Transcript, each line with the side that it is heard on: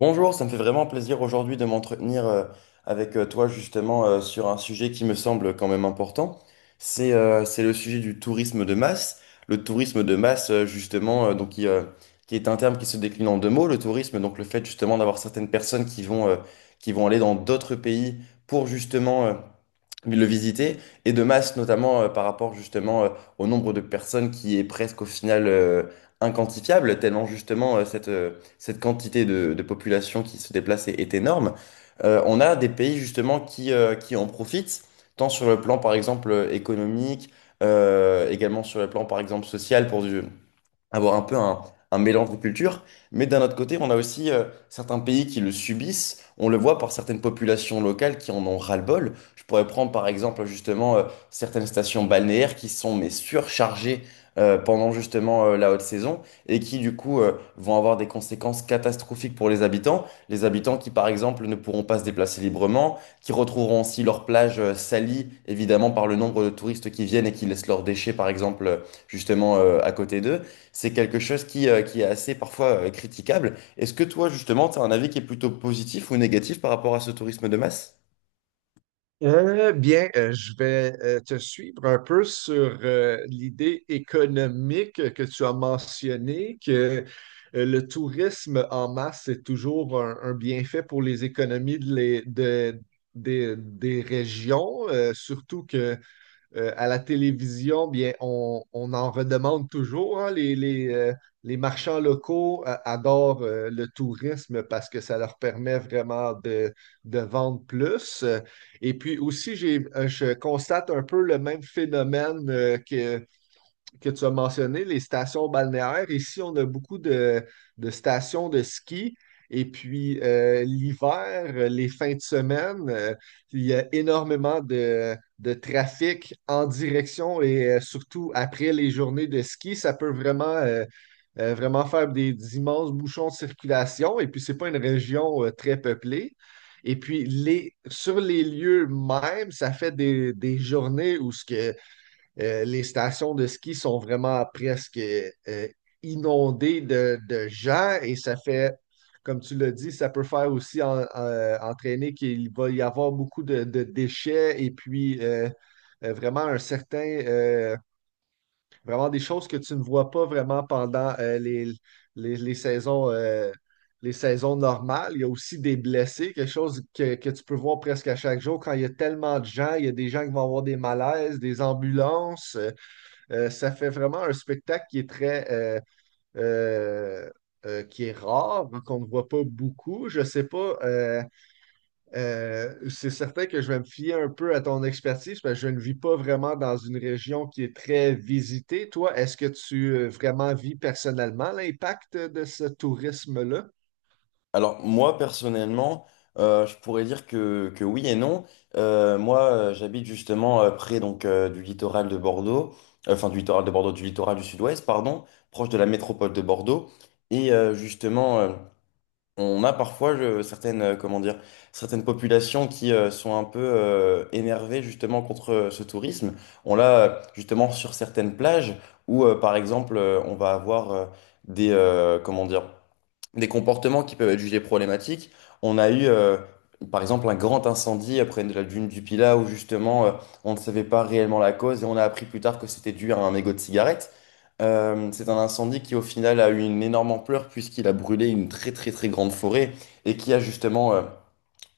left: Bonjour, ça me fait vraiment plaisir aujourd'hui de m'entretenir avec toi justement sur un sujet qui me semble quand même important. C'est le sujet du tourisme de masse. Le tourisme de masse justement, donc qui est un terme qui se décline en deux mots, le tourisme, donc le fait justement d'avoir certaines personnes qui vont aller dans d'autres pays pour justement le visiter, et de masse notamment par rapport justement au nombre de personnes qui est presque au final inquantifiable, tellement justement cette quantité de population qui se déplace est énorme. On a des pays justement qui en profitent, tant sur le plan par exemple économique, également sur le plan par exemple social pour du, avoir un peu un mélange de cultures. Mais d'un autre côté, on a aussi certains pays qui le subissent. On le voit par certaines populations locales qui en ont ras-le-bol. Je pourrais prendre par exemple justement certaines stations balnéaires qui sont mais surchargées, pendant justement la haute saison, et qui du coup vont avoir des conséquences catastrophiques pour les habitants. Les habitants qui par exemple ne pourront pas se déplacer librement, qui retrouveront aussi leurs plages salies évidemment par le nombre de touristes qui viennent et qui laissent leurs déchets par exemple justement à côté d'eux. C'est quelque chose qui est assez parfois critiquable. Est-ce que toi, justement, tu as un avis qui est plutôt positif ou négatif par rapport à ce tourisme de masse?
right: Je vais te suivre un peu sur l'idée économique que tu as mentionnée, que le tourisme en masse est toujours un bienfait pour les économies des régions, surtout que à la télévision, bien, on en redemande toujours, hein. Les marchands locaux adorent le tourisme parce que ça leur permet vraiment de vendre plus. Et puis aussi, je constate un peu le même phénomène que tu as mentionné, les stations balnéaires. Ici, on a beaucoup de stations de ski. Et puis, l'hiver, les fins de semaine, il y a énormément de trafic en direction et surtout après les journées de ski, ça peut vraiment faire des immenses bouchons de circulation. Et puis, c'est pas une région très peuplée. Et puis, les, sur les lieux même, ça fait des journées où ce que les stations de ski sont vraiment presque euh, inondées de gens et ça fait, comme tu l'as dit, ça peut faire aussi entraîner qu'il va y avoir beaucoup de déchets et puis vraiment un certain, vraiment des choses que tu ne vois pas vraiment pendant les saisons. Les saisons normales, il y a aussi des blessés, quelque chose que tu peux voir presque à chaque jour quand il y a tellement de gens, il y a des gens qui vont avoir des malaises, des ambulances. Ça fait vraiment un spectacle qui est très euh, qui est rare, hein, qu'on ne voit pas beaucoup. Je ne sais pas, c'est certain que je vais me fier un peu à ton expertise parce que je ne vis pas vraiment dans une région qui est très visitée. Toi, est-ce que tu vraiment vis personnellement l'impact de ce tourisme-là?
left: Alors, moi, personnellement, je pourrais dire que oui et non. Moi, j'habite justement près donc, du littoral de Bordeaux, enfin du littoral de Bordeaux, du littoral du sud-ouest, pardon, proche de la métropole de Bordeaux. Et on a parfois certaines, comment dire, certaines populations qui sont un peu énervées justement contre ce tourisme. On l'a justement sur certaines plages où, par exemple, on va avoir des, comment dire, des comportements qui peuvent être jugés problématiques. On a eu, par exemple, un grand incendie après la dune du Pilat où justement on ne savait pas réellement la cause, et on a appris plus tard que c'était dû à un mégot de cigarette. C'est un incendie qui au final a eu une énorme ampleur puisqu'il a brûlé une très très très grande forêt, et qui a justement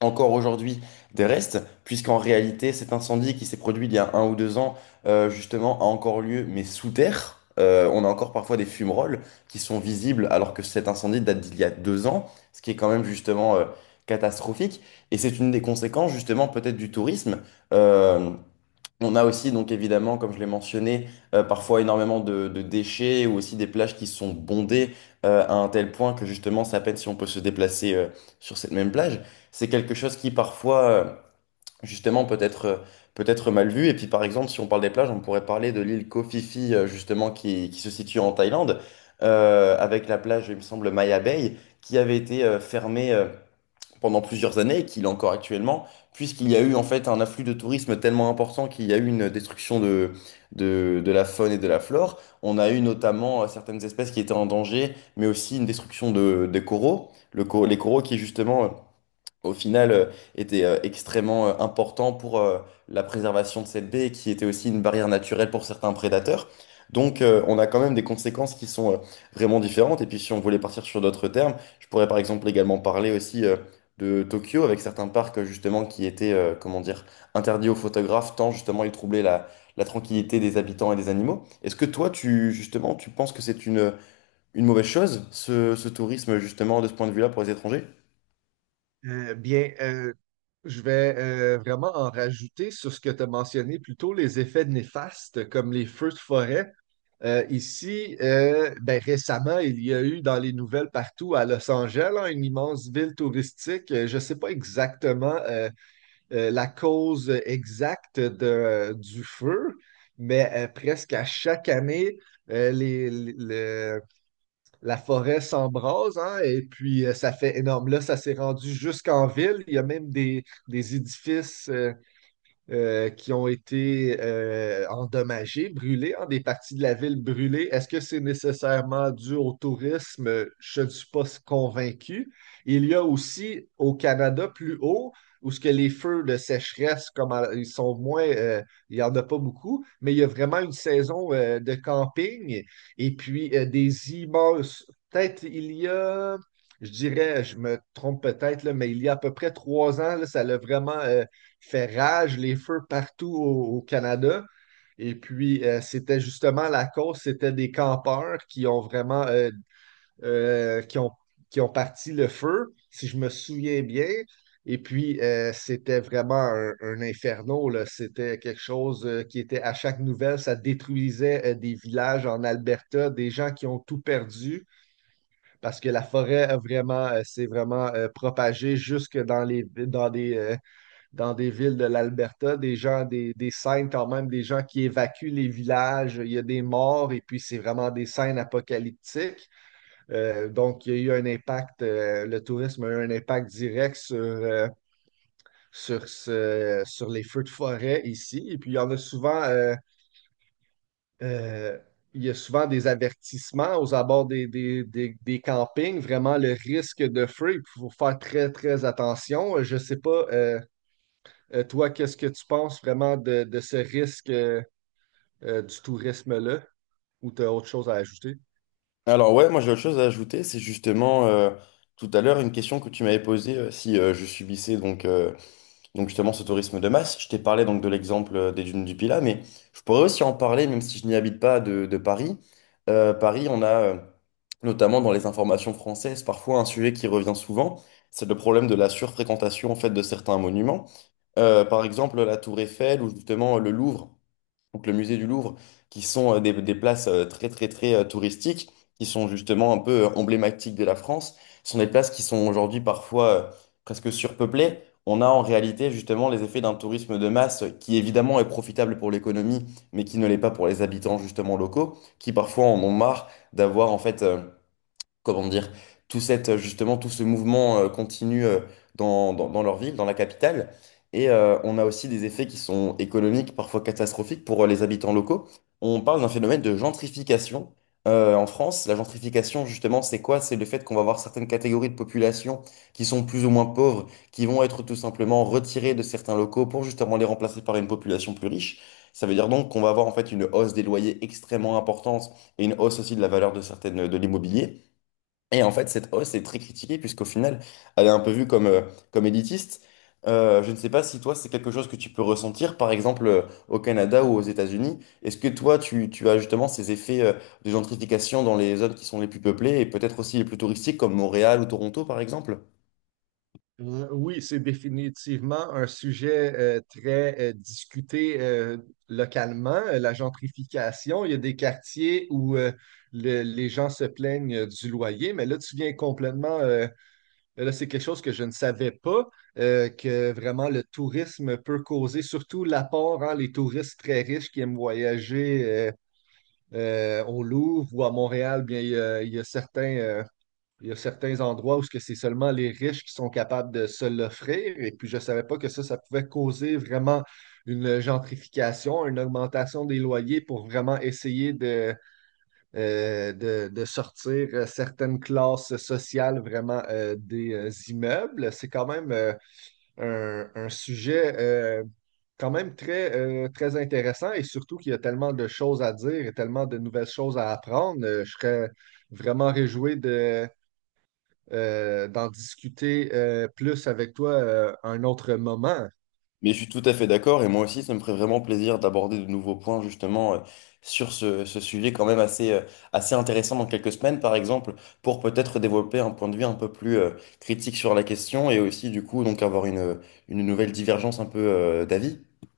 left: encore aujourd'hui des restes, puisqu'en réalité, cet incendie qui s'est produit il y a un ou deux ans, justement, a encore lieu, mais sous terre. On a encore parfois des fumerolles qui sont visibles, alors que cet incendie date d'il y a deux ans, ce qui est quand même justement catastrophique. Et c'est une des conséquences, justement, peut-être du tourisme. Euh, on a aussi, donc évidemment, comme je l'ai mentionné, parfois énormément de déchets, ou aussi des plages qui sont bondées à un tel point que justement, c'est à peine si on peut se déplacer sur cette même plage. C'est quelque chose qui parfois, justement, peut être mal vu. Et puis, par exemple, si on parle des plages, on pourrait parler de l'île Koh Phi Phi, justement, qui se situe en Thaïlande, avec la plage, il me semble, Maya Bay, qui avait été fermée pendant plusieurs années, et qu'il est encore actuellement, puisqu'il y a eu en fait un afflux de tourisme tellement important qu'il y a eu une destruction de la faune et de la flore. On a eu notamment certaines espèces qui étaient en danger, mais aussi une destruction des coraux. Les coraux qui justement au final, était extrêmement important pour la préservation de cette baie, et qui était aussi une barrière naturelle pour certains prédateurs. Donc, on a quand même des conséquences qui sont vraiment différentes. Et puis, si on voulait partir sur d'autres termes, je pourrais par exemple également parler aussi de Tokyo, avec certains parcs justement qui étaient, comment dire, interdits aux photographes tant justement ils troublaient la, la tranquillité des habitants et des animaux. Est-ce que toi, tu justement, tu penses que c'est une mauvaise chose, ce tourisme justement de ce point de vue-là pour les étrangers?
right: Euh, bien, euh, je vais vraiment en rajouter sur ce que tu as mentionné plus tôt, les effets néfastes comme les feux de forêt. Ici, ben, récemment, il y a eu dans les nouvelles partout à Los Angeles, hein, une immense ville touristique. Je ne sais pas exactement la cause exacte du feu, mais presque à chaque année, euh, les, les- le- la forêt s'embrase, hein, et puis ça fait énorme. Là, ça s'est rendu jusqu'en ville. Il y a même des édifices qui ont été endommagées, brûlées, hein, des parties de la ville brûlées. Est-ce que c'est nécessairement dû au tourisme? Je ne suis pas convaincu. Il y a aussi au Canada plus haut, où ce que les feux de sécheresse, ils sont moins, il n'y en a pas beaucoup, mais il y a vraiment une saison de camping et puis des immenses. Peut-être il y a. Je dirais, je me trompe peut-être, là, mais il y a à peu près trois ans, là, ça a vraiment fait rage, les feux partout au Canada. Et puis, c'était justement la cause, c'était des campeurs qui ont vraiment, euh, qui ont, qui ont parti le feu, si je me souviens bien. Et puis, c'était vraiment un inferno, là. C'était quelque chose qui était à chaque nouvelle, ça détruisait des villages en Alberta, des gens qui ont tout perdu parce que la forêt a vraiment s'est vraiment propagée jusque dans les, dans des villes de l'Alberta, des gens, des scènes quand même, des gens qui évacuent les villages, il y a des morts et puis c'est vraiment des scènes apocalyptiques. Donc, il y a eu un impact, le tourisme a eu un impact direct sur les feux de forêt ici. Et puis, il y en a souvent, euh, il y a souvent des avertissements aux abords des campings, vraiment le risque de feu. Il faut faire très, très attention. Je ne sais pas. Toi, qu'est-ce que tu penses vraiment de ce risque du tourisme-là, ou tu as autre chose à ajouter?
left: Alors ouais, moi j'ai autre chose à ajouter, c'est justement tout à l'heure une question que tu m'avais posée si je subissais donc justement ce tourisme de masse. Je t'ai parlé donc de l'exemple des dunes du Pilat, mais je pourrais aussi en parler, même si je n'y habite pas, de Paris. Paris, on a notamment dans les informations françaises parfois un sujet qui revient souvent, c'est le problème de la surfréquentation en fait de certains monuments. Par exemple la Tour Eiffel, ou justement le Louvre, donc le musée du Louvre, qui sont des places très très très touristiques, qui sont justement un peu emblématiques de la France, sont des places qui sont aujourd'hui parfois presque surpeuplées. On a en réalité justement les effets d'un tourisme de masse qui évidemment est profitable pour l'économie, mais qui ne l'est pas pour les habitants justement locaux, qui parfois en ont marre d'avoir en fait comment dire, tout cette, justement tout ce mouvement continu dans leur ville, dans la capitale. Et on a aussi des effets qui sont économiques, parfois catastrophiques pour les habitants locaux. On parle d'un phénomène de gentrification. En France, la gentrification, justement, c'est quoi? C'est le fait qu'on va avoir certaines catégories de population qui sont plus ou moins pauvres, qui vont être tout simplement retirées de certains locaux pour justement les remplacer par une population plus riche. Ça veut dire donc qu'on va avoir en fait une hausse des loyers extrêmement importante, et une hausse aussi de la valeur de certaines de l'immobilier. Et en fait, cette hausse est très critiquée puisqu'au final, elle est un peu vue comme, comme élitiste. Je ne sais pas si toi, c'est quelque chose que tu peux ressentir, par exemple, au Canada ou aux États-Unis. Est-ce que toi, tu as justement ces effets, de gentrification dans les zones qui sont les plus peuplées et peut-être aussi les plus touristiques comme Montréal ou Toronto, par exemple?
right: Oui, c'est définitivement un sujet très discuté localement, la gentrification. Il y a des quartiers où les gens se plaignent du loyer, mais là, tu viens complètement, là, c'est quelque chose que je ne savais pas, que vraiment le tourisme peut causer, surtout l'apport, hein, les touristes très riches qui aiment voyager. Au Louvre ou à Montréal, bien, il y a, il y a il y a certains endroits où ce que c'est seulement les riches qui sont capables de se l'offrir. Et puis, je ne savais pas que ça pouvait causer vraiment une gentrification, une augmentation des loyers pour vraiment essayer de sortir certaines classes sociales vraiment des immeubles. C'est quand même un sujet quand même très intéressant et surtout qu'il y a tellement de choses à dire et tellement de nouvelles choses à apprendre. Je serais vraiment réjoui d'en discuter plus avec toi un autre moment.
left: Mais je suis tout à fait d'accord, et moi aussi, ça me ferait vraiment plaisir d'aborder de nouveaux points justement sur ce, ce sujet quand même assez, assez intéressant dans quelques semaines, par exemple, pour peut-être développer un point de vue un peu plus critique sur la question, et aussi du coup donc avoir une nouvelle divergence un peu d'avis.